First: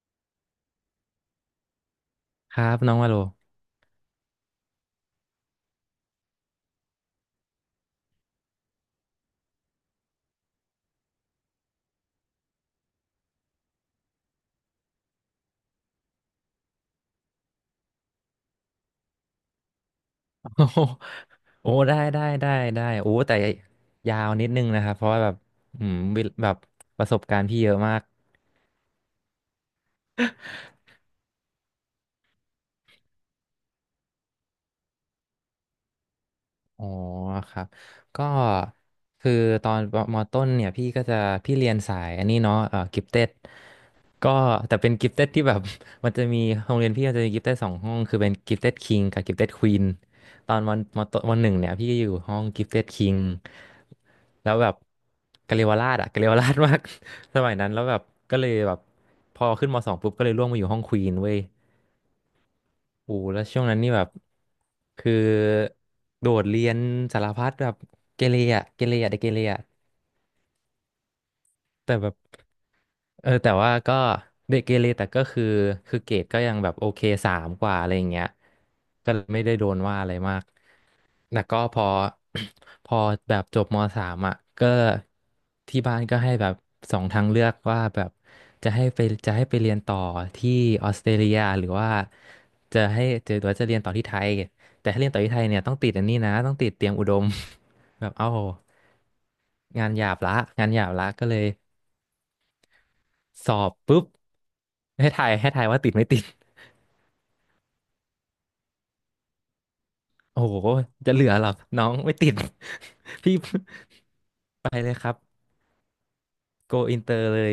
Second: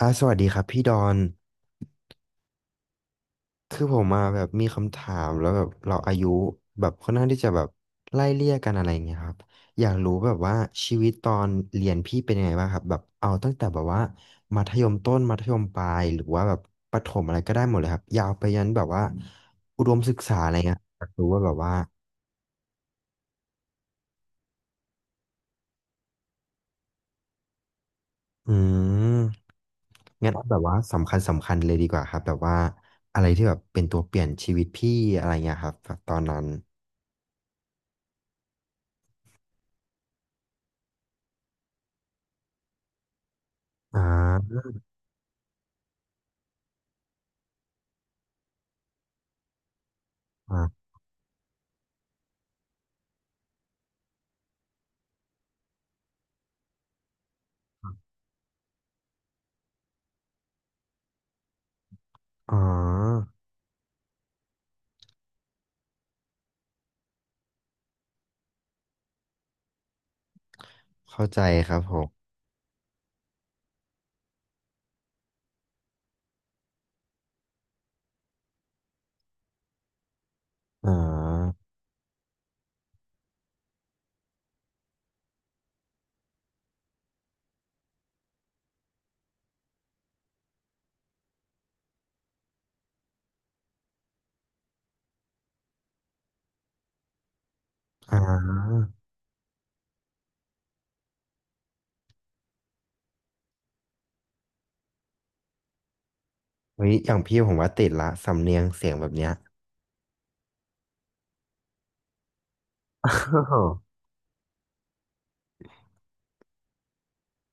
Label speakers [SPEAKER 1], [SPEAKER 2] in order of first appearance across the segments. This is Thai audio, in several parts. [SPEAKER 1] สวัสดีครับพี่ดอน
[SPEAKER 2] ครับน้องว่าโล
[SPEAKER 1] คือผมมาแบบมีคำถามแล้วแบบเราอายุแบบค่อนข้างที่จะแบบไล่เลี่ยกันอะไรอย่างเงี้ยครับอยากรู้แบบว่าชีวิตตอนเรียนพี่เป็นยังไงบ้างครับแบบเอาตั้งแต่แบบว่ามัธยมต้นมัธยมปลายหรือว่าแบบประถมอะไรก็ได้หมดเลยครับยาวไปยันแบบว่าอุดมศึกษาอะไร
[SPEAKER 2] โอ้
[SPEAKER 1] เงี้ย
[SPEAKER 2] โห
[SPEAKER 1] อยากรู้ว่าแบบ
[SPEAKER 2] โอ้
[SPEAKER 1] ว่า
[SPEAKER 2] ได้ได้ได้ได้ โอ้แต่ยาวนิดนึงนะครับ เพราะว่าแบบวิแบบประสบการณ์พี่เยอะมาก
[SPEAKER 1] อืมงั้นเอาแบบว่าสำคัญสำคัญเลยดีกว่าครับแบบว่าอะไรที่แบบเป็นตัวเปลี่ยนชีวิตพี่อะไรเงี้ยครับแบบตอนนั้น
[SPEAKER 2] อ๋อครับก็คือตอนมต้นเนี่ยพี่ก็จะพี่เรียนสายอันนี้เนาะกิฟเต็ด
[SPEAKER 1] อ่
[SPEAKER 2] ก็
[SPEAKER 1] า
[SPEAKER 2] แต่เป็นกิฟเต็ดที่แบบ มันจะมีโรงเรียนพี่มันจะมีกิฟเต็ดสองห้องคือเป็นกิฟเต็ดคิงกับกิฟเต็ดควีนตอนวัน
[SPEAKER 1] อ่า
[SPEAKER 2] มต้นวันหนึ่งเนี่ยพี่อยู่ห้องกิฟเต็ดคิงแล้วแบบกะเรียวราชอะกะเรียวราชมาก สมัยนั้นแล้วแบบก็เลยแบบพอขึ้นมสองปุ๊บก็เลยร่วงมาอยู่ห้องควีนเว้ย
[SPEAKER 1] อ๋อ
[SPEAKER 2] โอ้แล้วช่วงนั้นนี่แบบคือโดดเรียนสารพัดแบบเกเรอะเกเรอะเด็กเกเรอะ
[SPEAKER 1] เข้าใจครับผ
[SPEAKER 2] แต่แบ
[SPEAKER 1] ม
[SPEAKER 2] บเออแต่ว่าก็เด็กเกเรแต่ก็คือเกรดก็ยังแบบโอเคสามกว่าอะไรอย่างเงี้ยก็เลยไม่ได้โดนว่าอะไรมาก
[SPEAKER 1] อ๋อ
[SPEAKER 2] แล้วก็พอ พอแบบจบมสามอ่ะก็ที่บ้านก็ให้แบบสองทางเลือกว่าแบบจะให้ไปจะให้ไปเรียนต่อที่ออสเตรเลียหรือว่าจะให้จะหรือว่าจะเรียนต่อที่ไทยแต่ถ้าเรียนต่อที่ไทยเนี่ยต้องติดอันนี้นะต้องติดเตรียมอุดม แบบ
[SPEAKER 1] อ๋
[SPEAKER 2] เอ้า
[SPEAKER 1] อ
[SPEAKER 2] งานหยาบละงานหยาบละก็เลยสอบปุ๊บให้ทายว่าติดไม่ติด
[SPEAKER 1] เฮ้ยอย่างพี่ผมว่าติดละสำเนียงเสียงแบบเนี้ย
[SPEAKER 2] โอ้โหจะเหลือหรอน้องไม่ติด
[SPEAKER 1] อ้า
[SPEAKER 2] พี่
[SPEAKER 1] ว
[SPEAKER 2] ไปเลยครับโกอินเตอร์เลย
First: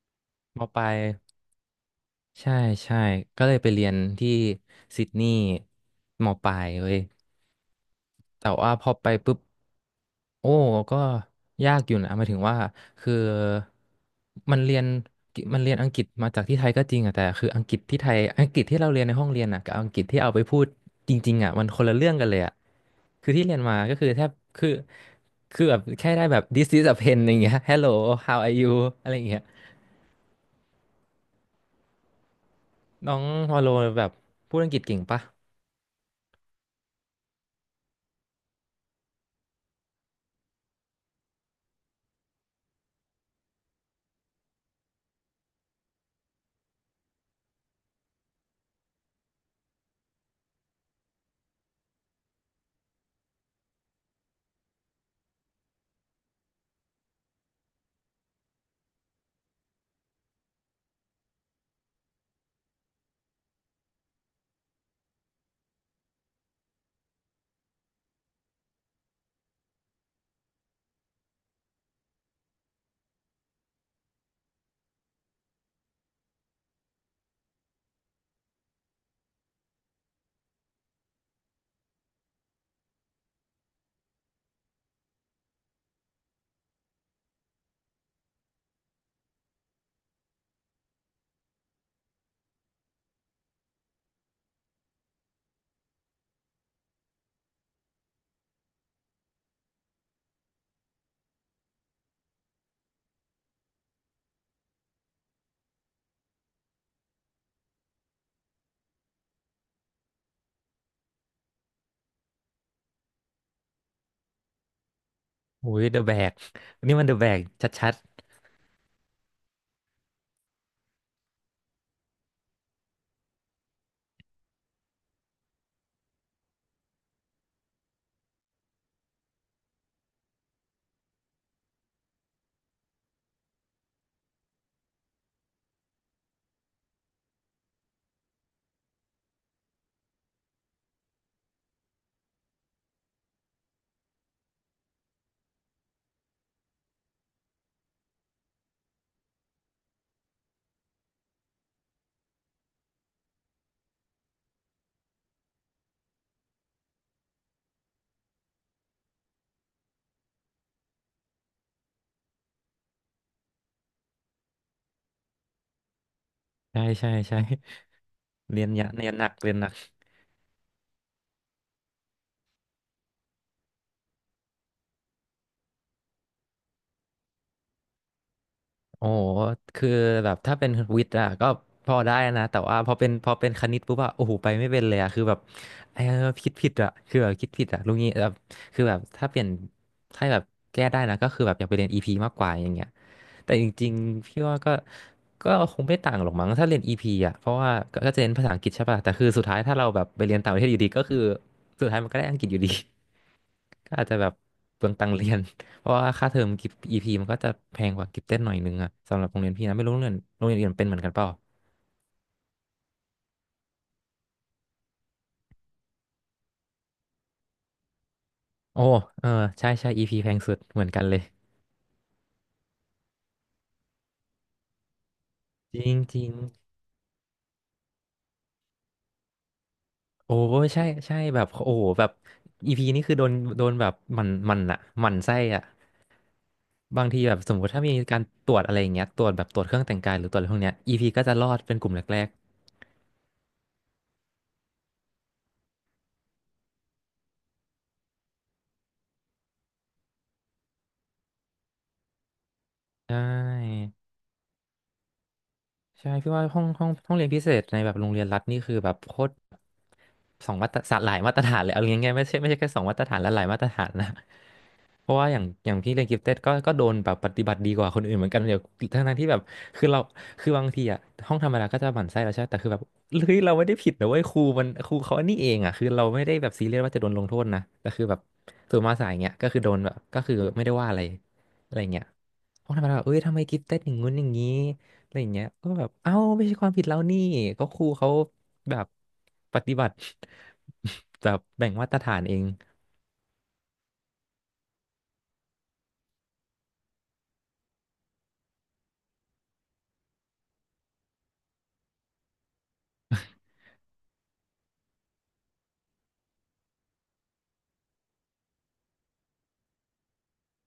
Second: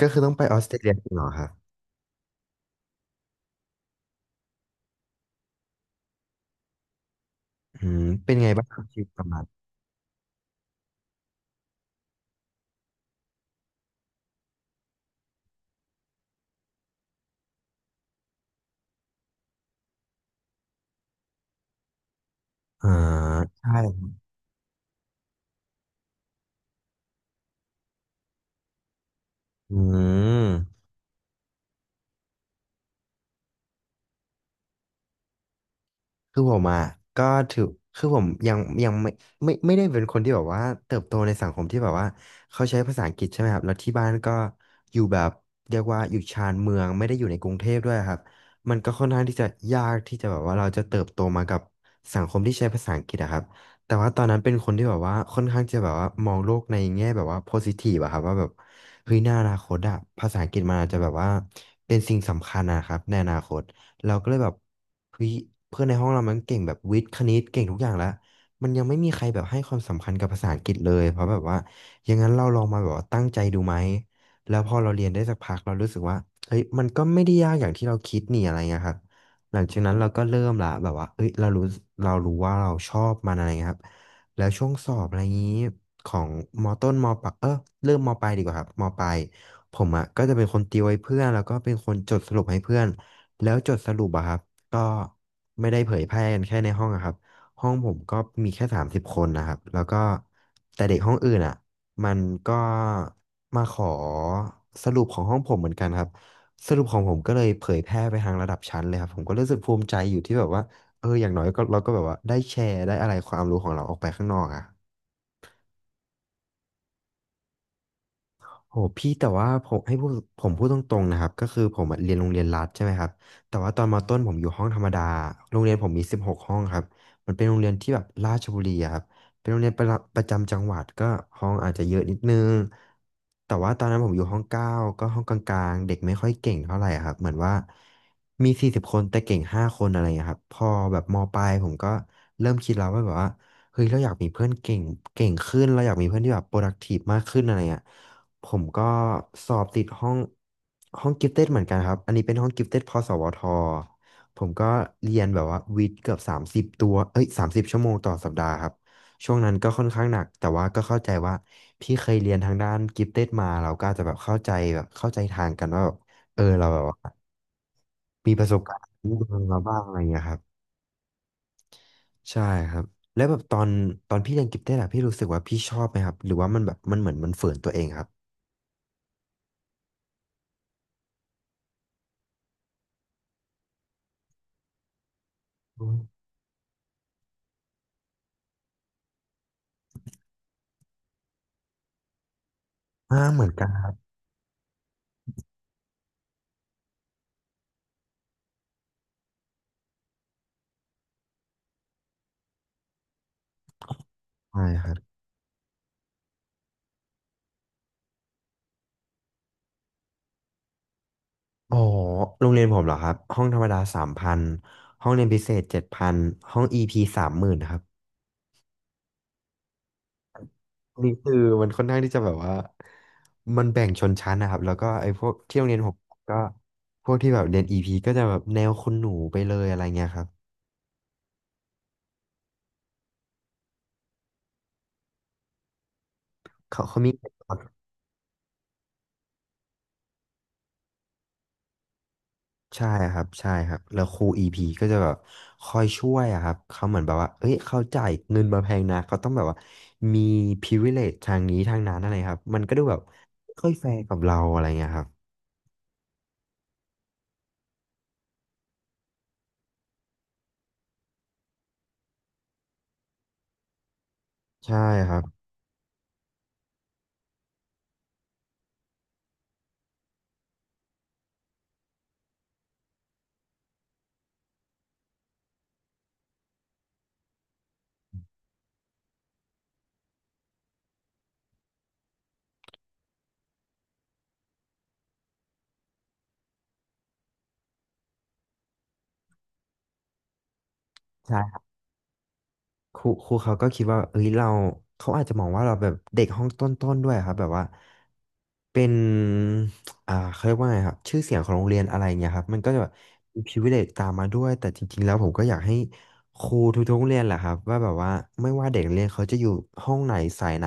[SPEAKER 1] ก็คือต้องไปออ
[SPEAKER 2] ม
[SPEAKER 1] สเตร
[SPEAKER 2] ปลา
[SPEAKER 1] เลีย
[SPEAKER 2] ย
[SPEAKER 1] จริงเหรอครับ
[SPEAKER 2] ใช่ใช่ก็เลยไปเรียนที่ซิดนีย์มปลายเว้ย
[SPEAKER 1] อืมเป็นไง
[SPEAKER 2] แต่
[SPEAKER 1] บ้าง
[SPEAKER 2] ว่า
[SPEAKER 1] ครับ
[SPEAKER 2] พอ
[SPEAKER 1] ชีวิ
[SPEAKER 2] ไป
[SPEAKER 1] ตประ
[SPEAKER 2] ปุ๊
[SPEAKER 1] มา
[SPEAKER 2] บ
[SPEAKER 1] ณ
[SPEAKER 2] โอ้ก็ยากอยู่นะหมายถึงว่าคือมันเรียนมันเรียนอังกฤษมาจากที่ไทยก็จริงอะแต่คืออังกฤษที่ไทยอังกฤษที่เราเรียนในห้องเรียนอะกับอังกฤษที่เอาไปพูดจริงๆอะมันคนละเรื่องกันเลยอะ
[SPEAKER 1] อ่า
[SPEAKER 2] คือที่เรียน
[SPEAKER 1] ใช่
[SPEAKER 2] มาก็คือแทบคือคือแบบแค่ได้แบบ this is a pen อย่างเงี้ย hello how are you อะไรอย่างเงี้ย
[SPEAKER 1] อืม
[SPEAKER 2] น้องวาโลแบบพูดอังกฤษเก่งปะ
[SPEAKER 1] คือผมอ่ะก็ถือคือผมยังไม่ไม่ได้เป็นคนที่แบบว่าเติบโตในสังคมที่แบบว่าเขาใช้ภาษาอังกฤษใช่ไหมครับแล้วที่บ้านก็อยู่แบบเรียกว่าอยู่ชานเมืองไม่ได้อยู่ในกรุงเทพด้วยครับมันก็ค่อนข้างที่จะยากที่จะแบบว่าเราจะเติบโตมากับสังคมที่ใช้ภาษาอังกฤษอะครับแต่ว่าตอนนั้นเป็นคนที่แบบว่าค่อนข้างจะแบบว่ามองโลกในแง่แบบว่าโพซิทีฟอะครับว่าแบบเฮ้ยในอนาคตอะภาษาอังกฤษมันอาจจะแบบว่าเป็นสิ่งสำคัญนะครับในอนาคต เราก็เลยแบบเฮ้ยเพื่อนในห้องเรามันเก่งแบบวิทย์คณิตเก่งทุกอย่างแล้วมันยังไม่มีใครแบบให้ความสำคัญกับภาษาอังกฤษเลยเพราะแบบว่าอย่างนั้นเราลองมาแบบว่าตั้งใจดูไหมแล้วพอเราเรียนได้สักพักเรารู้สึกว่าเฮ้ยมันก็ไม่ได้ยากอย่างที่เราคิดนี่อะไรเงี้ยครับหลังจากนั้นเราก็เริ่มละแบบว่าเอ้ยเรารู้เรารู้ว่าเราชอบมันอะไรเงี้ยครับแล้วช่วงสอบอะไรงี้ของมต้นมปลายเริ่มมปลายดีกว่าครับมปลายผมอ่ะก็จะเป็นคนติวให้เพื่อนแล้วก็เป็นคนจดสรุปให้เพื่อน แล้วจดสรุปอะครับก็ไม่ได้เผยแพร่กันแค่ในห้องอะครับห้องผมก็มีแค่30 คนนะครับแล้วก็แต่เด็กห้องอื่นอะมันก็มาขอสรุปของห้องผมเหมือนกันครับสรุปของผมก็เลยเผยแพร่ไปทางระดับชั้นเลยครับผมก็รู้สึกภูมิใจอยู่ที่แบบว่าเอออย่างน้อยก็เราก็แบบว่าได้แชร์ได้อะไรความรู้ของเราออกไปข้างนอกอะ
[SPEAKER 2] อุ้ยเดอะแบกนี่มันเดอะแบกชัด
[SPEAKER 1] โหพี่แต่ว่าผมให้พูดผมพูดตรงๆนะครับก็คือผมอะเรียนโรงเรียนรัฐใช่ไหมครับแต่ว่าตอนมต้นผมอยู่ห้องธรรมดาโรงเรียนผมมี16 ห้องครับมันเป็นโรงเรียนที่แบบราชบุรีอะครับเป็นโรงเรียนประจำจังหวัดก็ห้องอาจจะเยอะนิดนึงแต่ว่าตอนนั้นผมอยู่ห้องเก้าก็ห้องกลางๆเด็กไม่ค่อยเก่งเท่าไหร่อะครับเหมือนว่ามี40 คนแต่เก่ง5 คนอะไรอย่างเงี้ยครับพอแบบมปลายผมก็เริ่มคิดแล้วว่าแบบว่าเฮ้ยเราอยากมีเพื่อนเก่งเก่งขึ้นเราอยากมีเพื่อนที่แบบ productive มากขึ้นอะไรอย่างเงี้ย ผมก็สอบติดห้องกิฟเต็ดเหมือนกันครับอันนี้เป็นห้องกิฟเต็ดพสวทผมก็เรียนแบบว่าวิทย์เกือบ30 ตัวเอ้ย30 ชั่วโมงต่อสัปดาห์ครับช่วงนั้นก็ค่อนข้างหนักแต่ว่าก็เข้าใจว่าพี่เคยเรียนทางด้านกิฟเต็ดมาเราก็อาจจะแบบเข้าใจแบบเข้าใจทางกันว่าแบบเออเรา
[SPEAKER 2] ๆ
[SPEAKER 1] แบ
[SPEAKER 2] ใช่
[SPEAKER 1] บว่า
[SPEAKER 2] ใช่ใช่
[SPEAKER 1] มีประส
[SPEAKER 2] เรี
[SPEAKER 1] บ
[SPEAKER 2] ยน
[SPEAKER 1] การ
[SPEAKER 2] ยะ
[SPEAKER 1] ณ์
[SPEAKER 2] เรี
[SPEAKER 1] มี
[SPEAKER 2] ยนหนัก
[SPEAKER 1] เรื่อง
[SPEAKER 2] เรียน
[SPEAKER 1] มา
[SPEAKER 2] หนัก
[SPEAKER 1] บ้างอะไรอย่างเงี้ยครับใช่ครับแล้วแบบตอนพี่เรียนกิฟเต็ดอะพี่รู้สึกว่าพี่ชอบไหมครับหรือว่ามันแบบมันเหมือนมันฝืนตัวเองครับ
[SPEAKER 2] โอ้โหคือแบบถ้าเป็นวิทย์อะก็พอได้นะแต่ว่าพอเป็นคณิตปุ๊บอะโอ้โหไปไม่เป็นเลยอะคือแบบ
[SPEAKER 1] อ
[SPEAKER 2] เออ
[SPEAKER 1] ม
[SPEAKER 2] คิดผิดอะคือแบบคิดผิดอะรู้งี้แบบคือแบบถ้าเปลี่ยนถ้าแบบแก้ได้นะก็คือแบบอยากไปเรียนอีพีมากกว่าอย่างเงี้ย
[SPEAKER 1] อ่าเหมือน
[SPEAKER 2] แต่
[SPEAKER 1] กั
[SPEAKER 2] จริ
[SPEAKER 1] น
[SPEAKER 2] งๆพี่ว่าก็คงไม่ต่างหรอกมั้งถ้าเรียน EP อ่ะเพราะว่าก็จะเรียนภาษาอังกฤษใช่ป่ะแต่คือสุดท้ายถ้าเราแบบไปเรียนต่างประเทศอยู่ดีก็คือสุดท้ายมันก็ได้อังกฤษอยู่ดี ก็อาจจะแบบ
[SPEAKER 1] ใช่
[SPEAKER 2] เป
[SPEAKER 1] ค
[SPEAKER 2] ลือ
[SPEAKER 1] รั
[SPEAKER 2] งตัง
[SPEAKER 1] บ
[SPEAKER 2] ค์เรียน เพราะว่าค่าเทอมกิฟต์ EP มันก็จะแพงกว่ากิฟเต็ดหน่อยนึงอะสำหรับโรงเรียนพี่นะไม่รู้โรงเรียนอื่นเป็นเหมือนกันเปล่า
[SPEAKER 1] อ๋อโรงเรียนผมเหรอครับห้องธรรมดา3,000ห้องเรียนพิเศษ7,000ห้องอีพี30,000ครับ
[SPEAKER 2] โอ้เออใช่ใช่ EP แพงสุดเหมือนกัน
[SPEAKER 1] นี่
[SPEAKER 2] เลย
[SPEAKER 1] คือมันค่อนข้างที่จะแบบว่ามันแบ่งชนชั้นนะครับแล้วก็ไอ้พวกที่โรงเรี
[SPEAKER 2] จ
[SPEAKER 1] ยนผ
[SPEAKER 2] ริ
[SPEAKER 1] ม
[SPEAKER 2] งจริง
[SPEAKER 1] ก็พวกที่แบบเรียนอีพีก็จะแบบแนวคุณหนูไปเลยอะไรเงี้ยครับ
[SPEAKER 2] โอ้ใช่ใช่แบบโอ้โหแบบ EP นี่คือโดนแบบหมันอะหมันไส้อะ
[SPEAKER 1] เขา
[SPEAKER 2] บาง
[SPEAKER 1] มี
[SPEAKER 2] ทีแบบสมมติถ้ามีการตรวจอะไรอย่างเงี้ยตรวจแบบตรวจเครื่องแต่งกายหรือตรวจอะไรพวกเนี้ย EP ก็จะรอดเป็นกลุ่มแรก
[SPEAKER 1] ใช่ครับใช่ครับแล้วครูอีพีก็จะแบบคอยช่วยอะครับเขาเหมือนแบบว่าเอ้ยเขาจ่ายเงินมาแพงนะเขาต้องแบบว่ามี privilege ทางนี้ทางนั้นอะไรครับมันก็ดูแบบ
[SPEAKER 2] ๆใช่
[SPEAKER 1] ไม่ค่อยแฟร์กับเราอะไรเงี้ยครับ
[SPEAKER 2] ใช่พี่ว่าห้องเรียนพิเศษในแบบโรงเรียนรัฐนี่คือแบบโคตรสองมาตรฐานหลายมาตรฐานเลยเอาง่ายๆไม่ใช่แค่สองมาตรฐานและหลายมาตรฐานนะ
[SPEAKER 1] ใช่
[SPEAKER 2] เพ
[SPEAKER 1] ค
[SPEAKER 2] ราะ
[SPEAKER 1] รับ
[SPEAKER 2] ว่าอย่างพี่เรียนกิฟเต็ดก็โดนแบบปฏิบัติดีกว่าคนอื่นเหมือนกันเดี๋ยวทั้งๆที่แบบคือเราคือบางทีอะห้องธรรมดาก็จะหมั่นไส้เราใช่ไหมแต่คือแบบเฮ้ยเราไม่ได้ผิดนะเว้ยครูมันครูเขาอันนี้เองอะคือเราไม่ได้แบบซีเรียสว่าจะโดนลงโทษนะแต่คือแบบส่วนมาสายเงี้ยก็คือโดนแบบก็คือไม่ได้ว่าอะไรอะไรเงี้ยห้องธรรมดาแบบเอ้ยทำไมกิฟเต็ดอย่างงู้นอย่างงี้ อะไรอย่างเงี้ยก็แบบเอ้าไม่ใช่ความผิดเรานี่ก็ครูเขาแบบปฏิบัติ แบ
[SPEAKER 1] ใช่
[SPEAKER 2] บ
[SPEAKER 1] ครับ
[SPEAKER 2] แบ่งมาตรฐานเอง
[SPEAKER 1] ครูครูเขาก็คิดว่าเอ้ยเราเขาอาจจะมองว่าเราแบบเด็กห้องต้นๆด้วยครับแบบว่าเป็นเขาเรียกว่าไงครับชื่อเสียงของโรงเรียนอะไรเงี้ยครับมันก็จะแบบมี privilege ตามมาด้วยแต่จริงๆแล้วผมก็อยากให้ครูทุกๆโรงเรียนแหละครับว่าแบบว่าไม่ว่าเด็กนักเรียนเขาจะอยู่ห้องไหนสายไหน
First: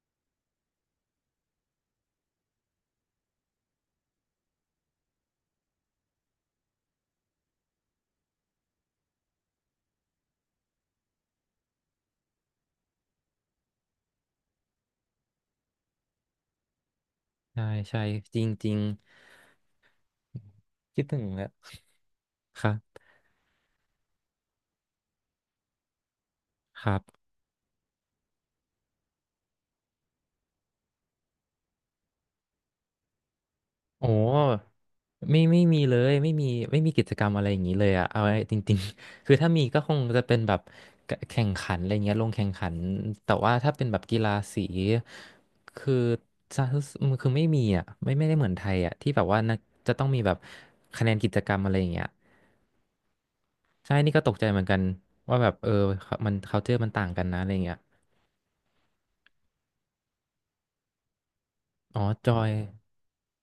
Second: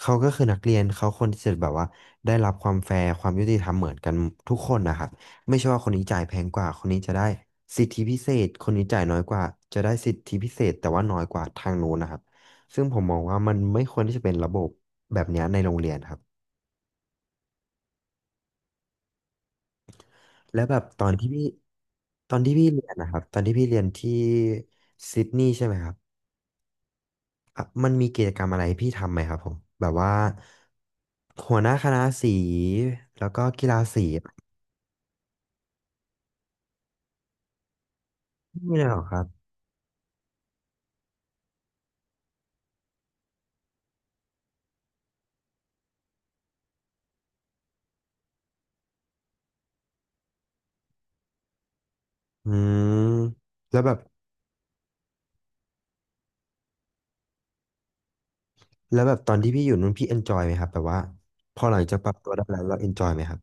[SPEAKER 1] เขาก็คือนักเรียนเขาควรที่จะแบบว่าได้รับความแฟร์ความยุติธรรมเหมือนกันทุกคนนะครับ ไม่ใช่ว่าคนนี้จ่ายแพงกว่าคนนี้จะได้สิทธิพิเศษคนนี้จ่ายน้อยกว่าจะได้สิทธิพิเศษแต่ว่าน้อยกว่าทางนู้นนะครับซึ่งผมมองว่ามันไม่ควรที่จะเป็นระบบแบบเนี้ยในโรงเรียนครับ
[SPEAKER 2] ใช่ใช่จริงจริง
[SPEAKER 1] และแบบ
[SPEAKER 2] คิดถึงแล้ว
[SPEAKER 1] ตอนที่
[SPEAKER 2] ค
[SPEAKER 1] พี่
[SPEAKER 2] รั
[SPEAKER 1] เรียน
[SPEAKER 2] บ
[SPEAKER 1] นะครับตอนที่พี่เรียนที่ซิดนีย์ใช่ไหมครับ
[SPEAKER 2] ครับ
[SPEAKER 1] อ่ะมันมีกิจกรรมอะไรให้พี่ทำไหมครับผมแบบว่าหัวหน้าคณะสีแล้วก็กีฬาสี
[SPEAKER 2] โอ้ไม่มีเลยไม่มีกิจกรรมอะไรอย่างนี้เลยอะเอาไว้จ
[SPEAKER 1] ไม่
[SPEAKER 2] ริง
[SPEAKER 1] เลยเหรอ
[SPEAKER 2] ๆ
[SPEAKER 1] ครับ
[SPEAKER 2] คือถ้ามีก็คงจะเป็นแบบแข่งขันอะไรเงี้ยลงแข่งขันแต่ว่าถ้าเป็นแบบกีฬาสีคือจะคือไม่มีอะไม่ได้เหมือนไทยอะที่แบบว่านักจะต้องมีแบบคะแนนกิจกรรมอะไรอย่างเงี้ย
[SPEAKER 1] อืมแล้วแบ
[SPEAKER 2] ใช่
[SPEAKER 1] บ
[SPEAKER 2] นี่ก็ตกใจเหมือนกันว่าแบบเออามัน culture มันต่างกันนะอะไรเงี้ย
[SPEAKER 1] แล้วแบบตอนที่พี่อยู่นู้นพี่เอนจอยไหมครับแบบว่าพอหลังจาก
[SPEAKER 2] อ๋อ
[SPEAKER 1] ปรับตั
[SPEAKER 2] จ
[SPEAKER 1] ว
[SPEAKER 2] อ
[SPEAKER 1] ได้
[SPEAKER 2] ย
[SPEAKER 1] แล้วเราเอนจอยไหมครับ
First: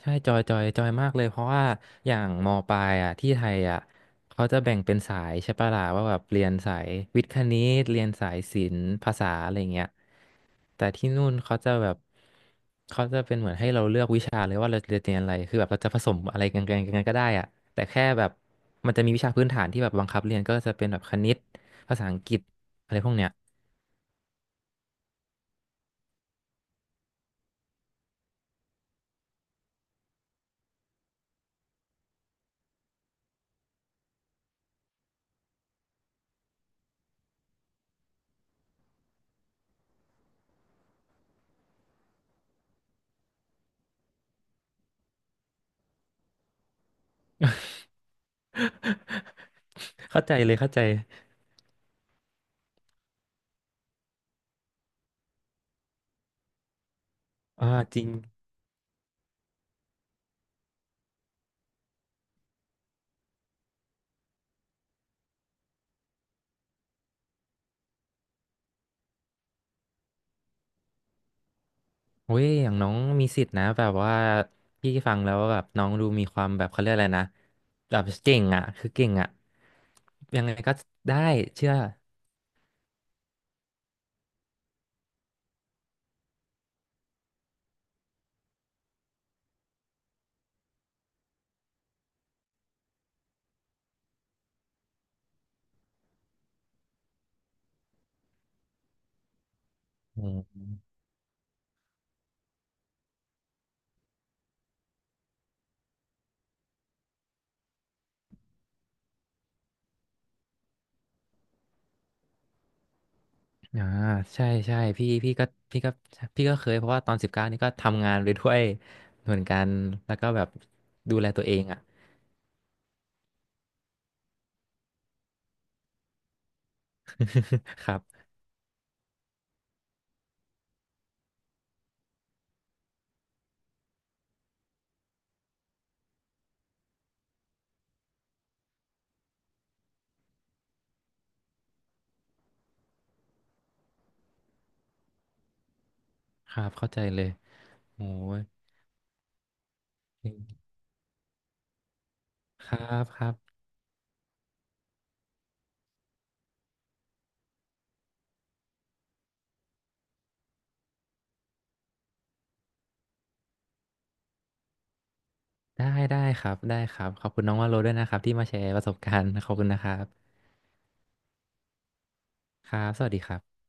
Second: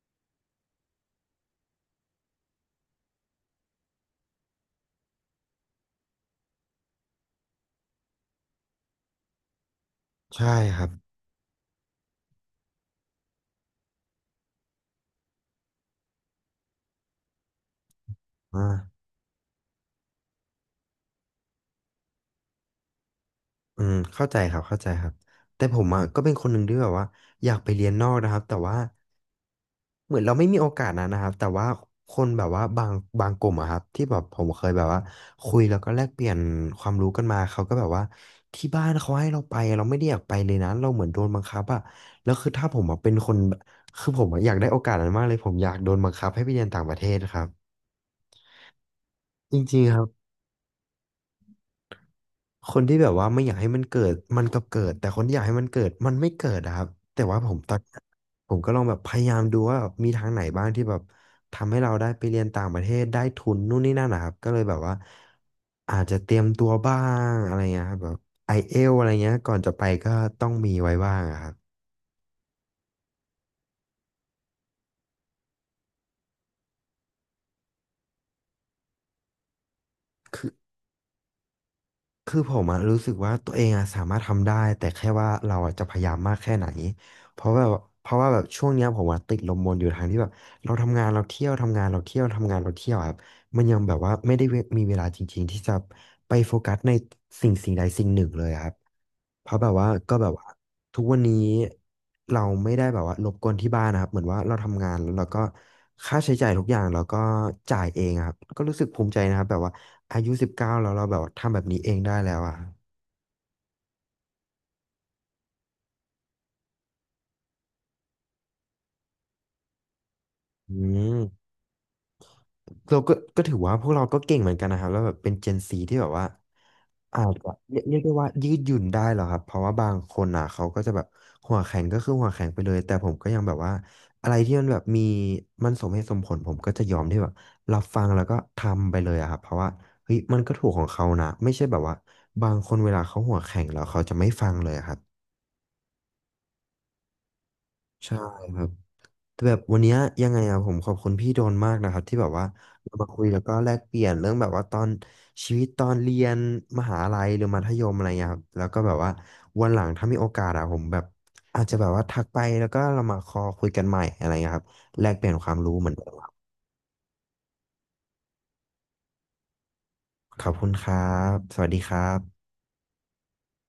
[SPEAKER 2] ใช่จอยมากเลย เพราะว่าอย่างมปลายอ่ะที่ไทยอ่ะเขาจะแบ่งเป็นสายใช่ปะล่ะว่าแบบเรียนสายวิทย์คณิตเรียนสายศิลป์ภาษาอะไรเงี้ย
[SPEAKER 1] ใช่ค
[SPEAKER 2] แต่
[SPEAKER 1] รับ
[SPEAKER 2] ที่นู่นเขาจะแบบเขาจะเป็นเหมือนให้เราเลือกวิชาเลยว่าเราจะเรียนอะไรคือแบบเราจะผสมอะไรกันก็ได้อ่ะแต่แค่แบบมัน
[SPEAKER 1] อ่า
[SPEAKER 2] จะมีวิชาพื้นฐานที่แบบบังคับเรียนก็จะเป็นแบบคณิตภาษาอังกฤษอะไรพวกเนี้ย
[SPEAKER 1] เข้าใจครับเข้าใจครับแต่ผมอ่ะก็เป็นคนหนึ่งที่แบบว่าอยากไปเรียนนอกนะครับแต่ว่าเหมือนเราไม่มีโอกาสนะนะครับแต่ว่าคนแบบว่าบางกลุ่มอะครับที่แบบผมเคยแบบว่าคุยแล้วก็แลกเปลี่ยนความรู้กันมาเขาก็แบบว่าที่บ้านเขาให้เราไปเราไม่ได้อยากไปเลยนะเราเหมือนโดนบังคับอะแล้วคือถ้าผมอะเป็นคนคือผมอะอยากได้โอกาสนั้นมากเลยผมอยากโดนบังคับให้ไปเรียนต่างประเทศครับ จริงๆครับ
[SPEAKER 2] เข้าใจเลยเข้าใจ
[SPEAKER 1] คนที่แบบว่าไม่อยากให้มันเกิดมันก็เกิดแต่คนที่อยากให้มันเกิดมันไม่เกิดอะครับแต่ว่าผม
[SPEAKER 2] อ่า
[SPEAKER 1] ตอน
[SPEAKER 2] จริง
[SPEAKER 1] ผมก็ลองแบบพยายามดูว่าแบบมีทางไหนบ้างที่แบบทำให้เราได้ไปเรียนต่างประเทศได้ทุนนู่นนี่นั่นนะครับก็เลยแบบว่าอาจจะเตรียมตัวบ้างอะไรเงี้ยครับแบบไอเอลอะไรเงี้ยก่อนจะไปก็ต้องมีไว้บ้างอะครับ
[SPEAKER 2] เว้ยอย่างน้องมีสิทธิ์นะแบบว่าพี่ฟังแล้วแบบน้องดูมีความแบบเขาเรียกอะไรนะแบบเก่งอ่ะคือเก่งอ่ะยังไงก็ได้เชื่อ
[SPEAKER 1] คือผมอะรู้สึกว่าตัวเองอะสามารถทำได้แต่แค่ว่าเราอะจะพยายามมากแค่ไหนเพราะแบบเพราะว่าแบบช่วงเนี้ยผมอะติดลมบนอยู่ทางที่แบบเราทำงานเราเที่ยวทำงานเราเที่ยวทำงานเราเที่ยวอะครับมันยังแบบว่าไม่ได้มีเวลาจริงๆที่จะไปโฟกัสในสิ่งสิ่งใดสิ่งหนึ่งเลยอะครับเพราะแบบว่าก็
[SPEAKER 2] อื
[SPEAKER 1] แบบ
[SPEAKER 2] ม
[SPEAKER 1] ว่าทุกวันนี้เราไม่ได้แบบว่ารบกวนที่บ้านนะครับเหมือนว่าเราทำงานแล้วเราก็ค่าใช้จ่ายทุกอย่างเราก็จ่ายเองอะครับก็รู้สึกภูมิใจนะครับแบบว่า อายุ19แล้วเราแบบทำแบบนี้เองได้แล้วอ่ะ
[SPEAKER 2] อ่าใช่ใช่พี่ก็พี่ก็เคยเพราะว่าตอน19นี่ก็ทำงานไปด้วยเหมือนกันแล้วก็แบบ
[SPEAKER 1] อื
[SPEAKER 2] ดู
[SPEAKER 1] ม
[SPEAKER 2] แลตัวเองอ่ะ
[SPEAKER 1] เราก็ก็ถือว่าพวกเราก็เก่งเหมือนกันนะครับแล้วแบบเป็นเจนซีที่แบบว่าอาจจะ
[SPEAKER 2] ค
[SPEAKER 1] เรี
[SPEAKER 2] รั
[SPEAKER 1] ยกได้
[SPEAKER 2] บ
[SPEAKER 1] ว่ายืดหยุ่นได้เหรอครับเพราะว่าบางคนอ่ะเขาก็จะแบบหัวแข็งก็คือหัวแข็งไปเลยแต่ผมก็ยังแบบว่าอะไรที่มันแบบมันสมเหตุสมผลผมก็จะยอมที่แบบรับฟังแล้วก็ทำไปเลยอะครับเพราะว่าเฮ้ยมันก็ถูกของเขานะไม่ใช่แบบว่าบางคนเวลาเขาหัวแข็งแล้วเขาจะไม่ฟังเลยอะครับ
[SPEAKER 2] ครับเข้าใจเลยโอ้
[SPEAKER 1] ใช่
[SPEAKER 2] ย
[SPEAKER 1] ครับ แต่แบบวันเนี้ยยังไงอะผมขอบคุณพี่โดนมากนะครับที่แบบว่า
[SPEAKER 2] ครั
[SPEAKER 1] เรา
[SPEAKER 2] บ
[SPEAKER 1] มา
[SPEAKER 2] ค
[SPEAKER 1] คุย
[SPEAKER 2] รับ
[SPEAKER 1] แล้วก็แลกเปลี่ยนเรื่องแบบว่าตอนชีวิตตอนเรียนมหาลัยหรือมัธยมอะไรเงี้ยครับแล้วก็แบบว่าวันหลังถ้ามีโอกาสอะผมแบบอาจจะแบบว่าทักไปแล้วก็เรามาคุยกันใหม่อะไรเงี้ยครับแลกเปลี่ยนความรู้
[SPEAKER 2] ได้
[SPEAKER 1] เหมือนเดิม
[SPEAKER 2] ได้
[SPEAKER 1] ครับ
[SPEAKER 2] ครับได้ครับขอบคุณน้องวาโลด้วยนะครับที่มาแชร์ประสบการณ์ขอบคุณนะครับ
[SPEAKER 1] ขอบคุณครับสวัสดีครับ
[SPEAKER 2] ครับสวัสดีครับ